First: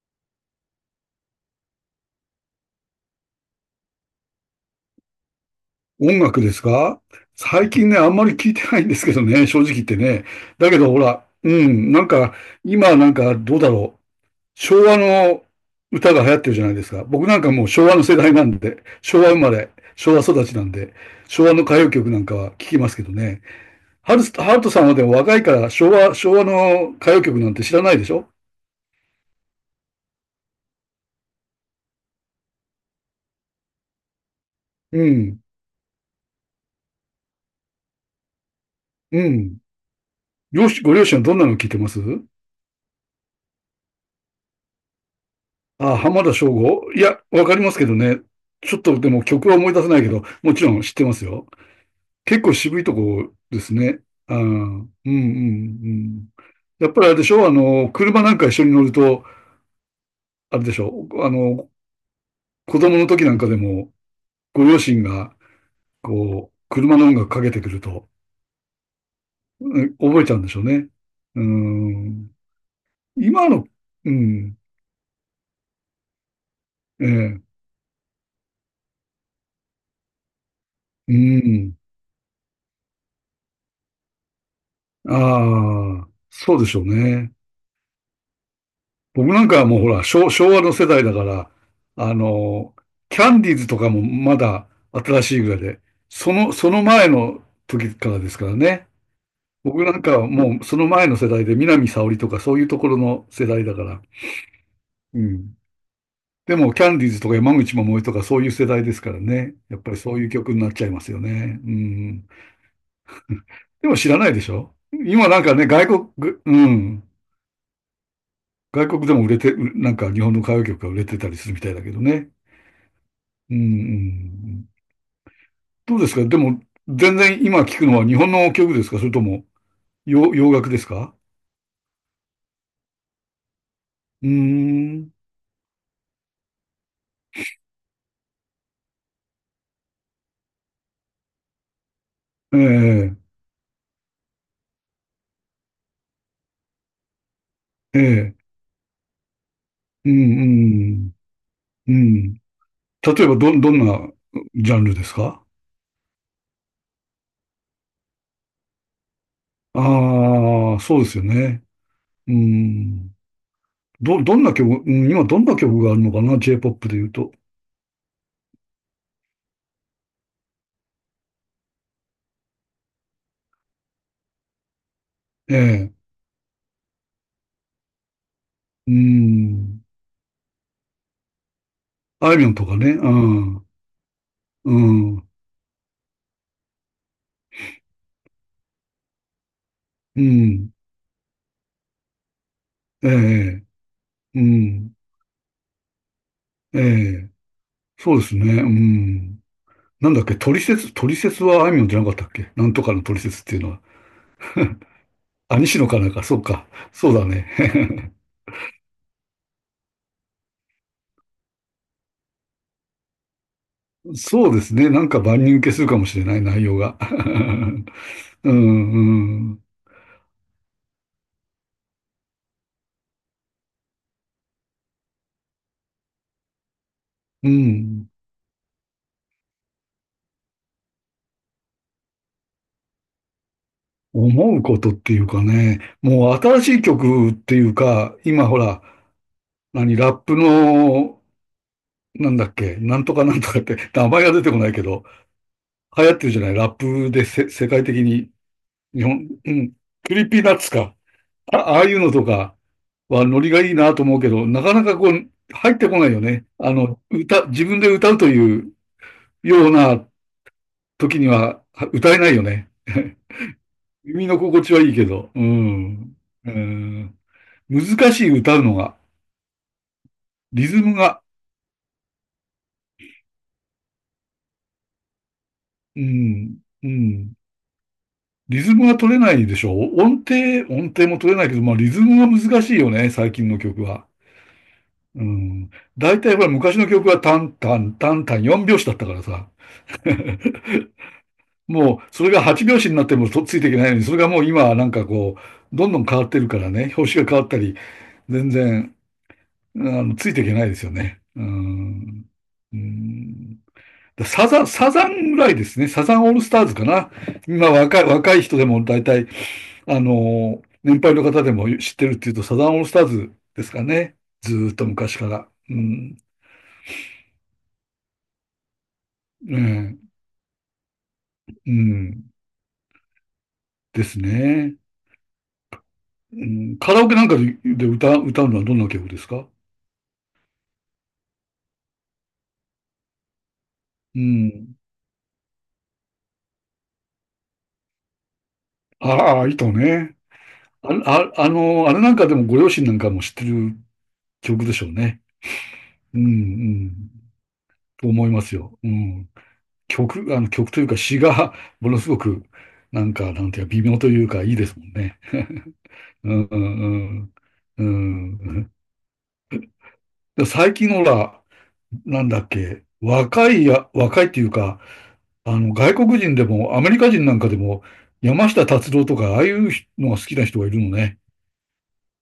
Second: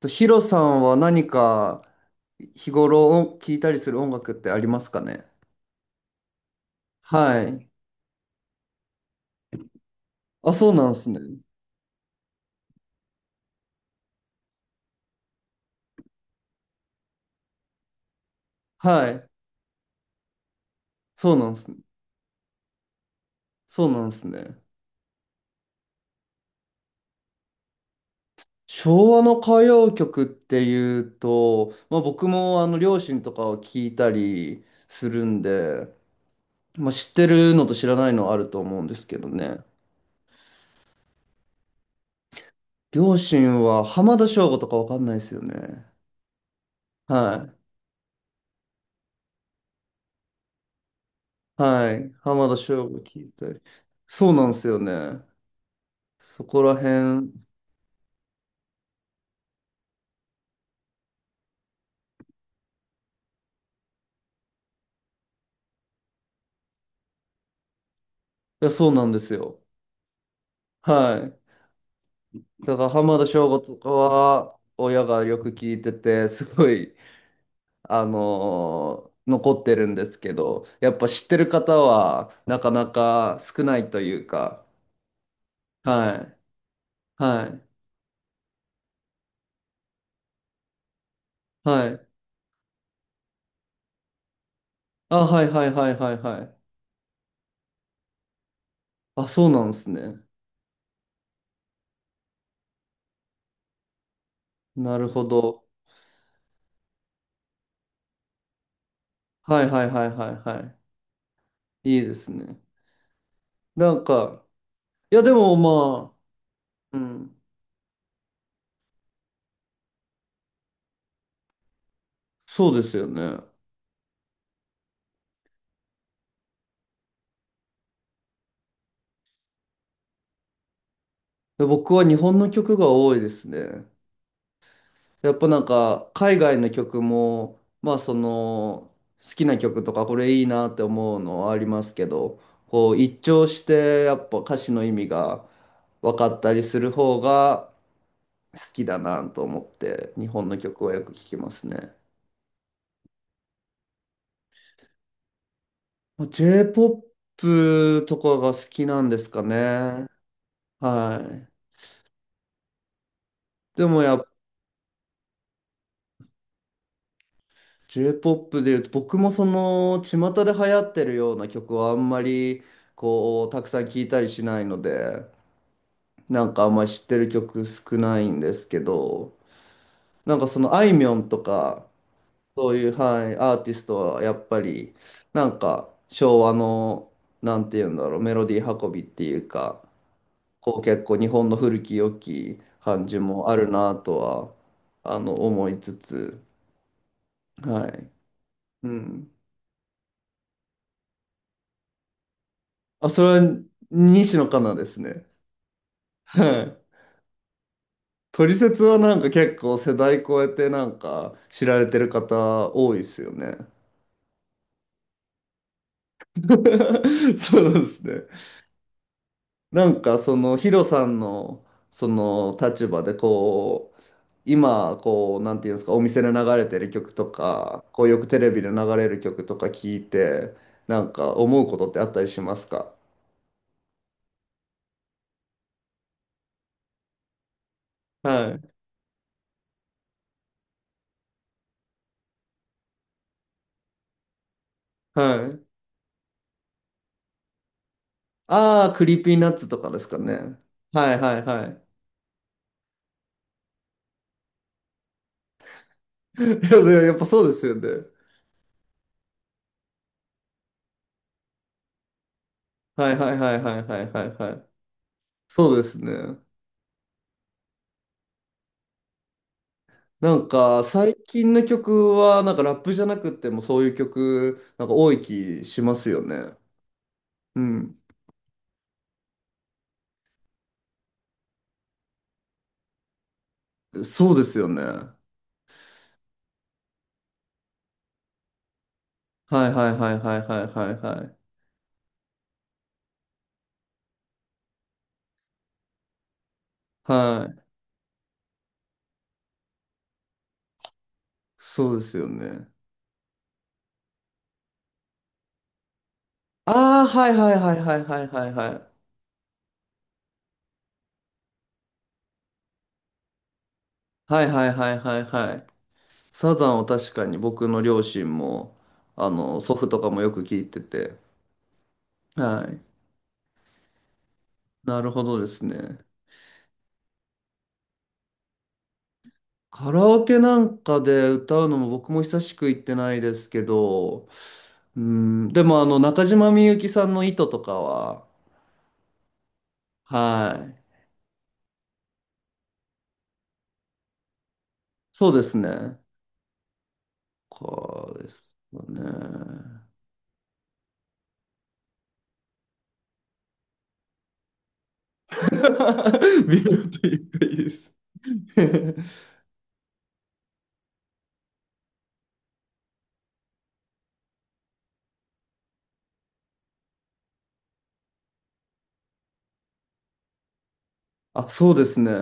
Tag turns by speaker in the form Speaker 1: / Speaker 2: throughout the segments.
Speaker 1: と、ヒロさんは何か日頃聴いたりする音楽ってありますかね？
Speaker 2: 音楽ですか。
Speaker 1: はい。
Speaker 2: 最近ね、あんまり聞いてないんですけどね、正直言ってね。
Speaker 1: あ、そ
Speaker 2: だ
Speaker 1: う
Speaker 2: け
Speaker 1: な
Speaker 2: ど
Speaker 1: んで
Speaker 2: ほ
Speaker 1: すね。
Speaker 2: ら、うん、なんか、今なんかどうだろう。昭和の歌が流行ってるじゃないですか。僕なんかもう昭和の世代なんで、
Speaker 1: は
Speaker 2: 昭
Speaker 1: い。
Speaker 2: 和生まれ、昭和育ちなんで、
Speaker 1: そう
Speaker 2: 昭
Speaker 1: なん
Speaker 2: 和
Speaker 1: で
Speaker 2: の
Speaker 1: すね。
Speaker 2: 歌謡曲なんかは聞きますけどね。
Speaker 1: そうなん
Speaker 2: ハ
Speaker 1: で
Speaker 2: ル
Speaker 1: す
Speaker 2: ス、ハ
Speaker 1: ね。
Speaker 2: ルトさんはでも若いから昭和の歌謡曲なんて知らないでしょ。
Speaker 1: 昭和の歌謡曲っていうと、まあ、僕もあの両親とかを聞いたり
Speaker 2: う
Speaker 1: する
Speaker 2: ん、
Speaker 1: んで、まあ、知ってるのと知らないのあると思うんですけ
Speaker 2: う
Speaker 1: ど
Speaker 2: ん。
Speaker 1: ね。
Speaker 2: 両親、ご両親はどんなの聞いてます
Speaker 1: 両親は浜田省吾とかわかんないですよね。
Speaker 2: あ、浜田省吾、いや、わ
Speaker 1: は
Speaker 2: かりますけどね。ちょっとでも曲は思い出せないけど、もちろん知ってますよ。
Speaker 1: い。はい。
Speaker 2: 結
Speaker 1: 浜
Speaker 2: 構
Speaker 1: 田
Speaker 2: 渋い
Speaker 1: 省
Speaker 2: と
Speaker 1: 吾聞い
Speaker 2: こ
Speaker 1: た
Speaker 2: で
Speaker 1: り。
Speaker 2: すね。
Speaker 1: そ
Speaker 2: あ
Speaker 1: う
Speaker 2: ー、う
Speaker 1: なんです
Speaker 2: ん、
Speaker 1: よ
Speaker 2: うん、う
Speaker 1: ね。
Speaker 2: ん。
Speaker 1: そこら
Speaker 2: やっぱりあれで
Speaker 1: 辺、
Speaker 2: し
Speaker 1: い
Speaker 2: ょ、あの、車なんか一緒に乗ると、あれでしょ、あの、子供の時なんかでも、ご両親が、こう、車の音楽かけてくると、
Speaker 1: や、そうなんですよ。
Speaker 2: うん、覚えちゃうんでしょうね。
Speaker 1: は
Speaker 2: うん。
Speaker 1: い。だから浜田
Speaker 2: 今
Speaker 1: 省吾
Speaker 2: の、
Speaker 1: とか
Speaker 2: うん、
Speaker 1: は親がよく聞いてて、すごい、
Speaker 2: ええ、
Speaker 1: 残ってるんですけど、やっぱ
Speaker 2: う
Speaker 1: 知ってる
Speaker 2: ん。
Speaker 1: 方はなかなか少ないというか、
Speaker 2: ああ、
Speaker 1: は
Speaker 2: そ
Speaker 1: い。
Speaker 2: うでしょうね。
Speaker 1: はい。
Speaker 2: 僕なんかはもうほら、昭和の世代だから、
Speaker 1: はい。
Speaker 2: あの、キャンディーズとかもまだ
Speaker 1: あ、
Speaker 2: 新しい
Speaker 1: はい
Speaker 2: ぐらい
Speaker 1: はい
Speaker 2: で、
Speaker 1: はいはい
Speaker 2: そ
Speaker 1: は
Speaker 2: の、
Speaker 1: い。
Speaker 2: その前の時からですからね。
Speaker 1: あ、そうなんで
Speaker 2: 僕
Speaker 1: す
Speaker 2: なんか
Speaker 1: ね。
Speaker 2: はもうその前の世代で、南沙織とかそういうところの世代だから。
Speaker 1: なる
Speaker 2: う
Speaker 1: ほ
Speaker 2: ん。
Speaker 1: ど。
Speaker 2: でも、キャンディーズとか山口百恵とかそういう世代ですからね。
Speaker 1: はい
Speaker 2: やっ
Speaker 1: はい
Speaker 2: ぱり
Speaker 1: はい
Speaker 2: そうい
Speaker 1: は
Speaker 2: う
Speaker 1: い
Speaker 2: 曲になっ
Speaker 1: は
Speaker 2: ちゃいますよね。う
Speaker 1: い。いいで
Speaker 2: ん。
Speaker 1: すね。
Speaker 2: で
Speaker 1: な
Speaker 2: も
Speaker 1: ん
Speaker 2: 知らないで
Speaker 1: か、
Speaker 2: しょ。
Speaker 1: いや
Speaker 2: 今
Speaker 1: で
Speaker 2: なんか
Speaker 1: も
Speaker 2: ね、
Speaker 1: ま
Speaker 2: う
Speaker 1: あ、う
Speaker 2: ん、
Speaker 1: ん、
Speaker 2: 外国でも売れて、なんか日本の歌謡曲が売れてたりするみたいだけどね。
Speaker 1: そうですよね。
Speaker 2: うん、うん、うん。どうですかでも、全然今聞くのは日本の曲ですか、それとも洋楽ですか。
Speaker 1: 僕は日本の曲が多いですね。
Speaker 2: うーん。
Speaker 1: やっぱなんか海外の曲もまあその好きな曲とかこれいいなって思うのはありますけど、
Speaker 2: え
Speaker 1: こう一
Speaker 2: え、
Speaker 1: 聴してやっぱ歌詞の意味が分かったりする方が
Speaker 2: ええ、
Speaker 1: 好きだなと思っ
Speaker 2: う
Speaker 1: て日本の曲はよ
Speaker 2: ん、
Speaker 1: く聴きます
Speaker 2: うん、う
Speaker 1: ね。
Speaker 2: ん。例えば、どんなジャンルですか。
Speaker 1: まあ J-POP とかが好きなんですか
Speaker 2: あ
Speaker 1: ね。
Speaker 2: あー、そうですよ
Speaker 1: は
Speaker 2: ね。
Speaker 1: い。
Speaker 2: うん。
Speaker 1: でもや
Speaker 2: ど、
Speaker 1: っ
Speaker 2: どんな曲、うん、今どんな曲があるのかな？ J-POP で言うと。
Speaker 1: J-POP で言うと僕もその巷で流行ってるような曲はあんまりこうたくさん聴いたりしないので、
Speaker 2: ええ、
Speaker 1: なんかあんまり知ってる曲少ないんですけ
Speaker 2: う
Speaker 1: ど、
Speaker 2: ん。
Speaker 1: なんかそのあいみょんとか、
Speaker 2: あいみょんと
Speaker 1: そ
Speaker 2: か
Speaker 1: うい
Speaker 2: ね。
Speaker 1: う、
Speaker 2: う
Speaker 1: はい、アー
Speaker 2: ん、
Speaker 1: ティストはやっぱり
Speaker 2: うん、
Speaker 1: なんか昭和の、なんて言うんだろう、メロディー運びっていうか、
Speaker 2: うん。
Speaker 1: こう結構日本の古き良き感
Speaker 2: え
Speaker 1: じもあ
Speaker 2: え、
Speaker 1: るなと
Speaker 2: う
Speaker 1: は、
Speaker 2: ん。
Speaker 1: あの、思いつつ、
Speaker 2: ええ、
Speaker 1: はい。
Speaker 2: そうですね。う
Speaker 1: うん、
Speaker 2: ん。なんだっけ、トリセツはあいみょんじゃなかったっけ、なんとかの
Speaker 1: あ、
Speaker 2: トリ
Speaker 1: そ
Speaker 2: セ
Speaker 1: れ
Speaker 2: ツってい
Speaker 1: は
Speaker 2: うのは。
Speaker 1: 西野カナですね。
Speaker 2: あ、西野かなんか、そ
Speaker 1: は
Speaker 2: うか。
Speaker 1: い。
Speaker 2: そうだね。
Speaker 1: トリセツはなんか結構世代超えてなんか知られてる方多いですよね。
Speaker 2: そうですね。なんか万人受けするかもしれない内容が。
Speaker 1: そうですね。
Speaker 2: うん、うん、
Speaker 1: なんかそのヒロさんのその立場でこう今こうなんていうんですか、お店で流れてる曲と
Speaker 2: う
Speaker 1: かこう
Speaker 2: ん。
Speaker 1: よくテレビで流れる曲とか聞いて、なんか思うことってあったりしますか？
Speaker 2: 思うことっていうかね、もう新しい曲っていうか、
Speaker 1: は
Speaker 2: 今ほ
Speaker 1: い
Speaker 2: ら、何、ラップの、なんだっけ、なんとかなんとかって、名前が出てこないけど、
Speaker 1: はい。
Speaker 2: 流行ってるじゃない、ラップで、世界的に、
Speaker 1: ああ、
Speaker 2: 日
Speaker 1: クリー
Speaker 2: 本、
Speaker 1: ピーナ
Speaker 2: う
Speaker 1: ッツ
Speaker 2: ん、
Speaker 1: とかです
Speaker 2: ク
Speaker 1: か
Speaker 2: リーピーナッ
Speaker 1: ね。
Speaker 2: ツか。
Speaker 1: はいはい
Speaker 2: あ、
Speaker 1: は
Speaker 2: ああ
Speaker 1: い。
Speaker 2: いうのとかはノリがいいなと思うけど、なかなかこう、入ってこないよ
Speaker 1: い
Speaker 2: ね。あの、
Speaker 1: や、やっぱそう
Speaker 2: 歌、
Speaker 1: で
Speaker 2: 自
Speaker 1: すよ
Speaker 2: 分
Speaker 1: ね。
Speaker 2: で歌うというような時には歌えないよね。
Speaker 1: はい はいはいはいはいは
Speaker 2: 耳
Speaker 1: い
Speaker 2: の
Speaker 1: は
Speaker 2: 心
Speaker 1: い。
Speaker 2: 地はいいけど、う
Speaker 1: そうですね。
Speaker 2: ん。うん。難しい、歌うのが、
Speaker 1: なん
Speaker 2: リズ
Speaker 1: か
Speaker 2: ム
Speaker 1: 最
Speaker 2: が、
Speaker 1: 近の曲はなんかラップじゃなくてもそういう曲なんか多い気しま
Speaker 2: う
Speaker 1: すよね。
Speaker 2: ん、うん。
Speaker 1: うん。
Speaker 2: リズムが取れないでしょ。音程も取れないけど、まあリズムが難しいよね、最近の曲は。
Speaker 1: そうですよね。は
Speaker 2: うん。大体ほら昔の曲はタンタン4拍子だったからさ。
Speaker 1: いはいはいはいはいはいはい。
Speaker 2: もう、それが8拍子になってもとっついていけないのに、それがもう今はなんかこう、どんどん変わってるからね、拍子が変わ
Speaker 1: は
Speaker 2: った
Speaker 1: い。
Speaker 2: り、全然、あの、ついていけないですよね。うー
Speaker 1: そうですよ
Speaker 2: ん。
Speaker 1: ね。
Speaker 2: うーん。だサザン、サザンぐらいですね。サザンオールスター
Speaker 1: あ
Speaker 2: ズか
Speaker 1: あ、
Speaker 2: な。
Speaker 1: はいはい
Speaker 2: 今
Speaker 1: はいは
Speaker 2: 若
Speaker 1: い
Speaker 2: い、
Speaker 1: はい
Speaker 2: 若い
Speaker 1: はい
Speaker 2: 人で
Speaker 1: は
Speaker 2: も
Speaker 1: い。
Speaker 2: 大体、あの、年配の方でも知ってるっていうと、サザンオールスターズですかね。
Speaker 1: はい
Speaker 2: ず
Speaker 1: は
Speaker 2: ー
Speaker 1: い
Speaker 2: っと
Speaker 1: はい
Speaker 2: 昔
Speaker 1: はい
Speaker 2: から。
Speaker 1: はい。
Speaker 2: うん。
Speaker 1: サザンを確かに僕の両親もあ
Speaker 2: う
Speaker 1: の祖父
Speaker 2: ん。
Speaker 1: とかもよく聞いてて。
Speaker 2: うん。
Speaker 1: はい。
Speaker 2: ですね。
Speaker 1: なるほどですね。
Speaker 2: うん、カラオケなんかで歌うのはどんな曲ですか。
Speaker 1: カラオケなんかで歌うのも僕も久しく行ってないですけ
Speaker 2: う
Speaker 1: ど、
Speaker 2: ん。
Speaker 1: うん、でもあの中島みゆきさんの糸とかは、
Speaker 2: ああ、糸ね。
Speaker 1: はい、
Speaker 2: あ、あ、あの、あれなんかでもご両親なんかも知ってる曲でしょうね。
Speaker 1: そうですね。
Speaker 2: うん、うん、と
Speaker 1: こう
Speaker 2: 思
Speaker 1: で
Speaker 2: いま
Speaker 1: す
Speaker 2: すよ。
Speaker 1: よ
Speaker 2: うん。
Speaker 1: ね。
Speaker 2: 曲、あの曲というか詩が ものすごく、なんか、なんていうか、微妙というか、いいですもんね。う ん、う
Speaker 1: 微妙という
Speaker 2: ん、
Speaker 1: かいいで
Speaker 2: う
Speaker 1: す。
Speaker 2: ん。うん。 で最近のほら、なんだっけ、若いっていうか、あの、外国人でも、アメリカ人なんかでも、山下達郎とか、ああいうのが好きな人がいるのね。
Speaker 1: あ、そうですね。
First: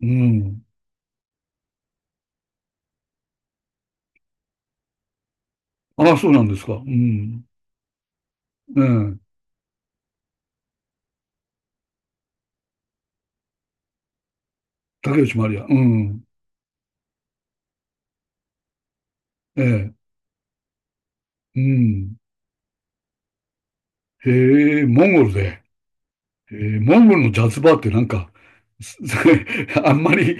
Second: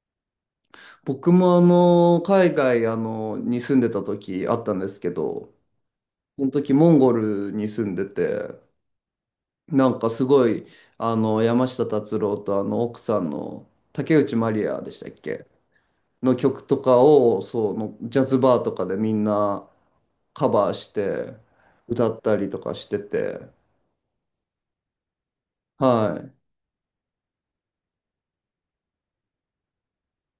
Speaker 2: うん。
Speaker 1: 僕もあの海外あのに住んでた時あったんですけど、
Speaker 2: ああ、そうな
Speaker 1: そ
Speaker 2: ん
Speaker 1: の
Speaker 2: です
Speaker 1: 時
Speaker 2: か。う
Speaker 1: モンゴ
Speaker 2: ん。
Speaker 1: ルに住んでて、
Speaker 2: うん、
Speaker 1: なんかすごい、あの、山下達郎とあの奥さんの竹内まりやでしたっ
Speaker 2: 竹内
Speaker 1: け
Speaker 2: まりや。うん。
Speaker 1: の曲とかを、そう、のジャズバーとかでみん
Speaker 2: え
Speaker 1: な
Speaker 2: え。
Speaker 1: カバーして
Speaker 2: う
Speaker 1: 歌
Speaker 2: ん。
Speaker 1: ったりとかしてて、
Speaker 2: へえ、モンゴルで。
Speaker 1: はい。
Speaker 2: ええ、モンゴルのジャズバーってなんか、す あんまり、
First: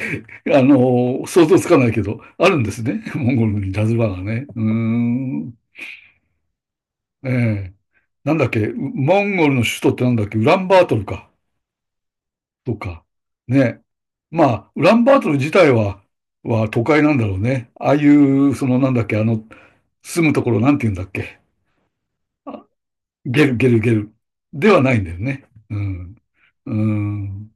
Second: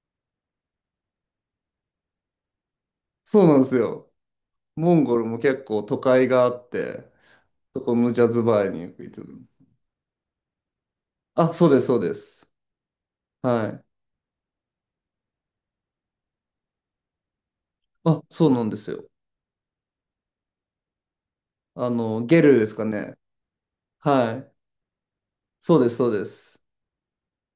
Speaker 2: あの、想像つかないけど、あるんですね。モン
Speaker 1: そ
Speaker 2: ゴ
Speaker 1: うなん
Speaker 2: ル
Speaker 1: で
Speaker 2: に
Speaker 1: す
Speaker 2: ジャズバ
Speaker 1: よ。
Speaker 2: ーがね。うー
Speaker 1: モンゴルも
Speaker 2: ん。
Speaker 1: 結構都会があって、
Speaker 2: ええ。
Speaker 1: そこのジャ
Speaker 2: なん
Speaker 1: ズ
Speaker 2: だっけ、
Speaker 1: バーによく行って
Speaker 2: モ
Speaker 1: ま
Speaker 2: ンゴルの
Speaker 1: す。
Speaker 2: 首都ってなんだっけ、ウランバートルか。
Speaker 1: あ、そうです、そうです。
Speaker 2: とか。
Speaker 1: は
Speaker 2: ね。
Speaker 1: い。
Speaker 2: まあ、ウランバートル自体は、は都会なんだろうね。ああい
Speaker 1: あ、そう
Speaker 2: う、
Speaker 1: な
Speaker 2: そ
Speaker 1: んで
Speaker 2: の
Speaker 1: す
Speaker 2: なんだっ
Speaker 1: よ。
Speaker 2: け、あの、住むところなんて言うんだっけ。
Speaker 1: あの、ゲルですかね。
Speaker 2: ゲル。
Speaker 1: はい。
Speaker 2: ではないんだよね。
Speaker 1: そ
Speaker 2: う
Speaker 1: うです、そう
Speaker 2: ん。
Speaker 1: です。
Speaker 2: うん。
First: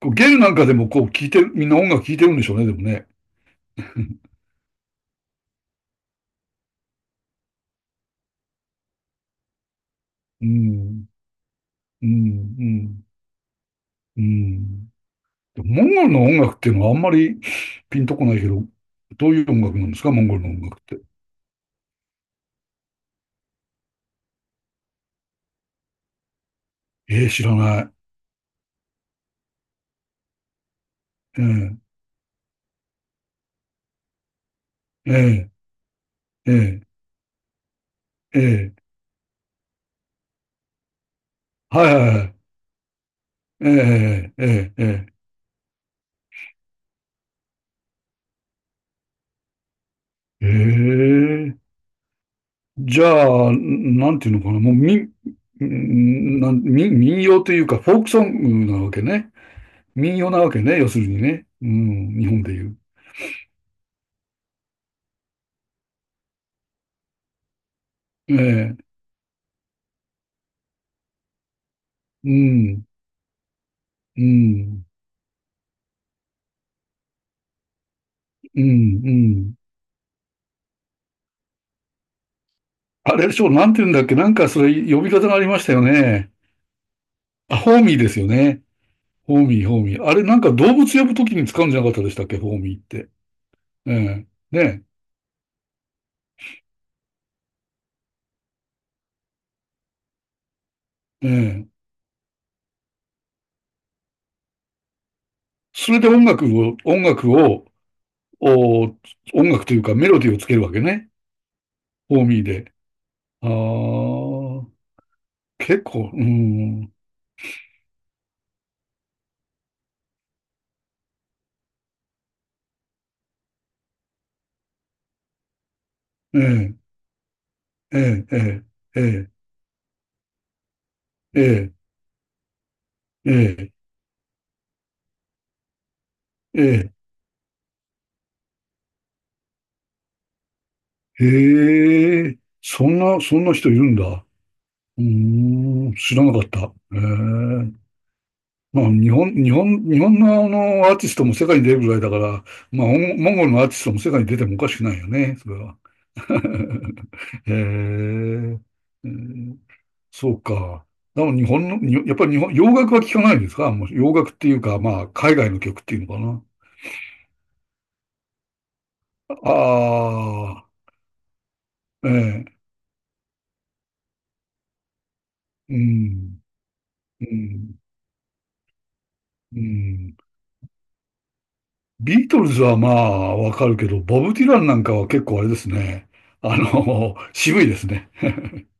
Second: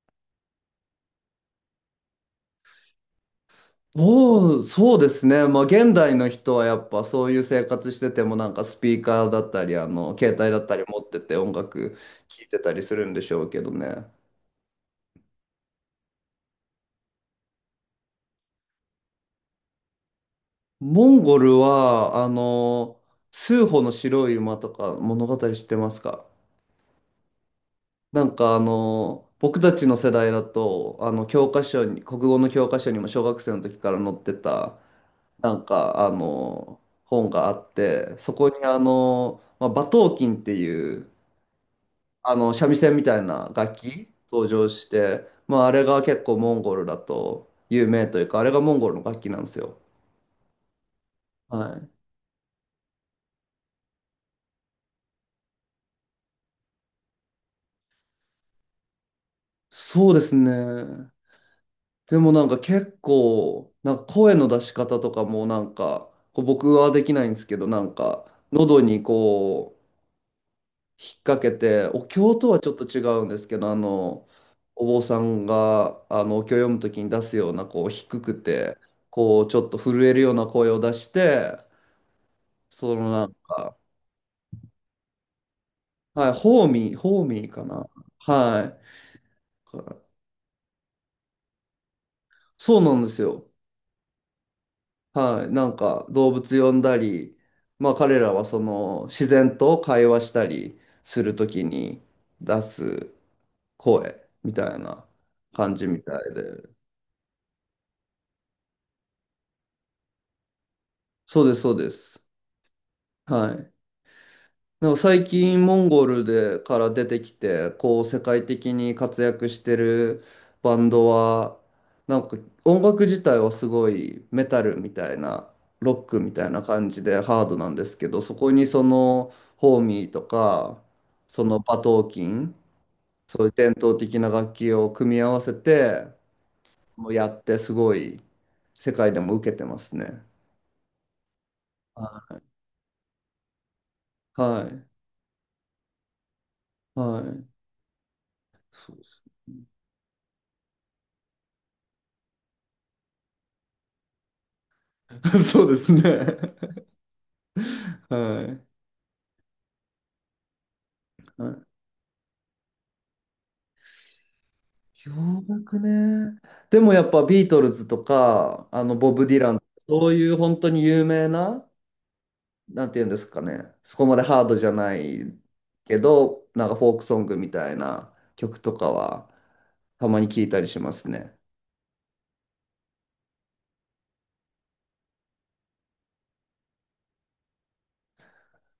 Speaker 2: こうゲルなんかでもこう聴いてる、みんな音楽聴いてるんでしょうね、でもね。
Speaker 1: おー、そうですね。まあ、現代の人はやっぱそういう生活しててもなんかスピーカーだったり、あの、携
Speaker 2: う
Speaker 1: 帯だったり持っ
Speaker 2: ん。
Speaker 1: てて音楽
Speaker 2: う
Speaker 1: 聴い
Speaker 2: ん。
Speaker 1: て
Speaker 2: う
Speaker 1: たりす
Speaker 2: ん。
Speaker 1: るんでしょうけどね。
Speaker 2: うん。モンゴルの音楽っていうのはあんまりピンとこないけど、どういう音楽なんですか、モンゴルの音楽って。
Speaker 1: モンゴルは、あの、スーホの白い馬とか物語知ってますか？
Speaker 2: ええ、知らない。
Speaker 1: なんかあの、僕たちの世代だと、あの、
Speaker 2: え
Speaker 1: 教科
Speaker 2: え、
Speaker 1: 書に、国語の教科書にも小学生の時から載ってた、
Speaker 2: え
Speaker 1: なんかあ
Speaker 2: え、
Speaker 1: の、
Speaker 2: え
Speaker 1: 本があって、そ
Speaker 2: え、え
Speaker 1: こに
Speaker 2: え、
Speaker 1: あの、まあ、馬頭琴っていう、
Speaker 2: はいはいは
Speaker 1: あ
Speaker 2: い。
Speaker 1: の、三味線みたいな
Speaker 2: え
Speaker 1: 楽器
Speaker 2: え、え
Speaker 1: 登場
Speaker 2: え、
Speaker 1: し
Speaker 2: ええ、
Speaker 1: て、まあ、あれが結構モンゴルだと有名というか、あれがモンゴルの楽器なんですよ。
Speaker 2: ええ、ええ。
Speaker 1: はい。
Speaker 2: じゃあ、なんていうのかな、もうんなん民、民謡というか、フォークソングなわけね。
Speaker 1: そう
Speaker 2: 民
Speaker 1: で
Speaker 2: 謡
Speaker 1: す
Speaker 2: なわけね、要する
Speaker 1: ね。
Speaker 2: にね。う
Speaker 1: で
Speaker 2: ん、日
Speaker 1: も
Speaker 2: 本
Speaker 1: なん
Speaker 2: で
Speaker 1: か
Speaker 2: いう。
Speaker 1: 結構、なんか声の出し方とかもなんか、こう僕はできないんですけど、なんか、
Speaker 2: ええ、
Speaker 1: 喉にこう、引っ掛けて、お
Speaker 2: う
Speaker 1: 経とはちょっと
Speaker 2: ん、
Speaker 1: 違うんですけど、あ
Speaker 2: う
Speaker 1: の、お
Speaker 2: ん、
Speaker 1: 坊さんが、あの、お経を読むときに出すような、こう、低く
Speaker 2: う
Speaker 1: て、
Speaker 2: ん、う
Speaker 1: こう、
Speaker 2: ん。
Speaker 1: ちょっと震えるような声を出して、その
Speaker 2: あ
Speaker 1: な
Speaker 2: れ
Speaker 1: ん
Speaker 2: でしょ、なん
Speaker 1: か、
Speaker 2: ていうんだっけ、なんかそれ呼び方がありましたよ
Speaker 1: は
Speaker 2: ね。
Speaker 1: い、ホーミー、ホーミー
Speaker 2: あ、
Speaker 1: か
Speaker 2: ホー
Speaker 1: な。
Speaker 2: ミーですよ
Speaker 1: は
Speaker 2: ね。
Speaker 1: い。
Speaker 2: ホーミー。あれなんか動物呼ぶときに使うんじゃなかったでしたっけ、ホーミ
Speaker 1: そ
Speaker 2: ーっ
Speaker 1: うなんで
Speaker 2: て。
Speaker 1: すよ。
Speaker 2: ええ、ね
Speaker 1: はい。なんか動物呼んだり、まあ彼らはその自然と会話したりす
Speaker 2: え、え
Speaker 1: るとき
Speaker 2: え。
Speaker 1: に出す声みたいな感じ
Speaker 2: それ
Speaker 1: み
Speaker 2: で
Speaker 1: たいで。
Speaker 2: 音楽を、お、音楽というかメロディーをつけるわけね。
Speaker 1: そうです、そうで
Speaker 2: フ
Speaker 1: す。
Speaker 2: ォーミーで。あ
Speaker 1: はい。
Speaker 2: あ、
Speaker 1: なんか最近モ
Speaker 2: 結
Speaker 1: ンゴ
Speaker 2: 構、
Speaker 1: ル
Speaker 2: う
Speaker 1: でから
Speaker 2: ん。
Speaker 1: 出てきてこう世界的に活躍してるバンドは、なんか音楽自体はすごいメタルみたいなロックみ
Speaker 2: え
Speaker 1: たいな
Speaker 2: え、
Speaker 1: 感じでハードなんですけど、
Speaker 2: え
Speaker 1: そこ
Speaker 2: え、
Speaker 1: にそ
Speaker 2: ええ、
Speaker 1: のホーミーとか、
Speaker 2: え
Speaker 1: その
Speaker 2: え、
Speaker 1: バトーキン、
Speaker 2: え
Speaker 1: そういう
Speaker 2: え、
Speaker 1: 伝統的な楽器を組み合わせて、
Speaker 2: え
Speaker 1: もうやってすごい世界でも受けてますね。
Speaker 2: え、へ
Speaker 1: は
Speaker 2: え、そんな人いるんだ。
Speaker 1: いはい。
Speaker 2: うーん、知らなかった。え
Speaker 1: はい。
Speaker 2: え。まあ、日本のあの、アーティストも世界に出るぐらいだから、まあ、モンゴルのアーティストも世界に出てもおかしくないよね、それ
Speaker 1: そうで
Speaker 2: は。
Speaker 1: すね。そうですね。
Speaker 2: へ
Speaker 1: は
Speaker 2: え。
Speaker 1: い。
Speaker 2: ええ、そうか。でも
Speaker 1: う
Speaker 2: 日
Speaker 1: ん、
Speaker 2: 本の、にやっぱり日本、洋楽は聞かないですか。もう洋楽っていうか、まあ、海
Speaker 1: 洋
Speaker 2: 外の
Speaker 1: 楽
Speaker 2: 曲っていうのか
Speaker 1: ね。
Speaker 2: な。
Speaker 1: でもやっぱビートルズとか、あのボブ・ディラ
Speaker 2: あ
Speaker 1: ン、そういう本当に有名な、
Speaker 2: あ、ええ、
Speaker 1: なんていうんですかね、そこまでハードじゃない
Speaker 2: う
Speaker 1: け
Speaker 2: ん、
Speaker 1: ど、なんかフォークソン
Speaker 2: う
Speaker 1: グみたい
Speaker 2: ん、
Speaker 1: な曲とかは、
Speaker 2: う
Speaker 1: た
Speaker 2: ん。
Speaker 1: まに聞いたりしますね。
Speaker 2: ビートルズはまあ、わかるけど、ボブ・ディランなんかは結構あれですね。あの、渋いですね。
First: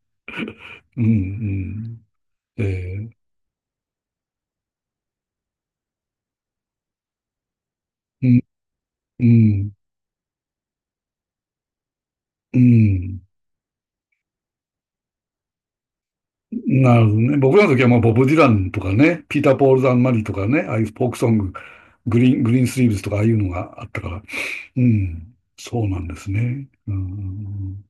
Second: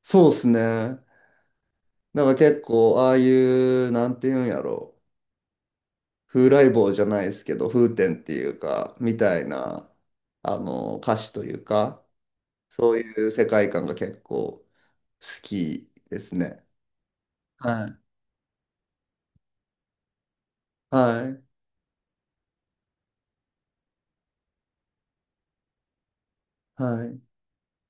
Speaker 1: そうですね。
Speaker 2: うん、うん。
Speaker 1: なんか結
Speaker 2: え
Speaker 1: 構、
Speaker 2: え、
Speaker 1: ああいう、なんていうんやろ、風来坊じゃないですけど、風天っ
Speaker 2: う
Speaker 1: て
Speaker 2: ん、
Speaker 1: いうか、み
Speaker 2: う
Speaker 1: たい
Speaker 2: ん、
Speaker 1: な、あの、歌詞というか、
Speaker 2: う
Speaker 1: そう
Speaker 2: ん。
Speaker 1: いう世界観が結構、好きですね。
Speaker 2: なるほどね。僕らの時
Speaker 1: は
Speaker 2: はまあ、
Speaker 1: い。
Speaker 2: ボブ・ディランとかね、ピーター・ポール・ザン・マリーとかね、ああいうフォーク
Speaker 1: は
Speaker 2: ソン
Speaker 1: い。
Speaker 2: グ、グリーンスリーブスとかああいうのがあったから、うん、そうなんですね。うん、う
Speaker 1: は
Speaker 2: ん、う
Speaker 1: い。
Speaker 2: ん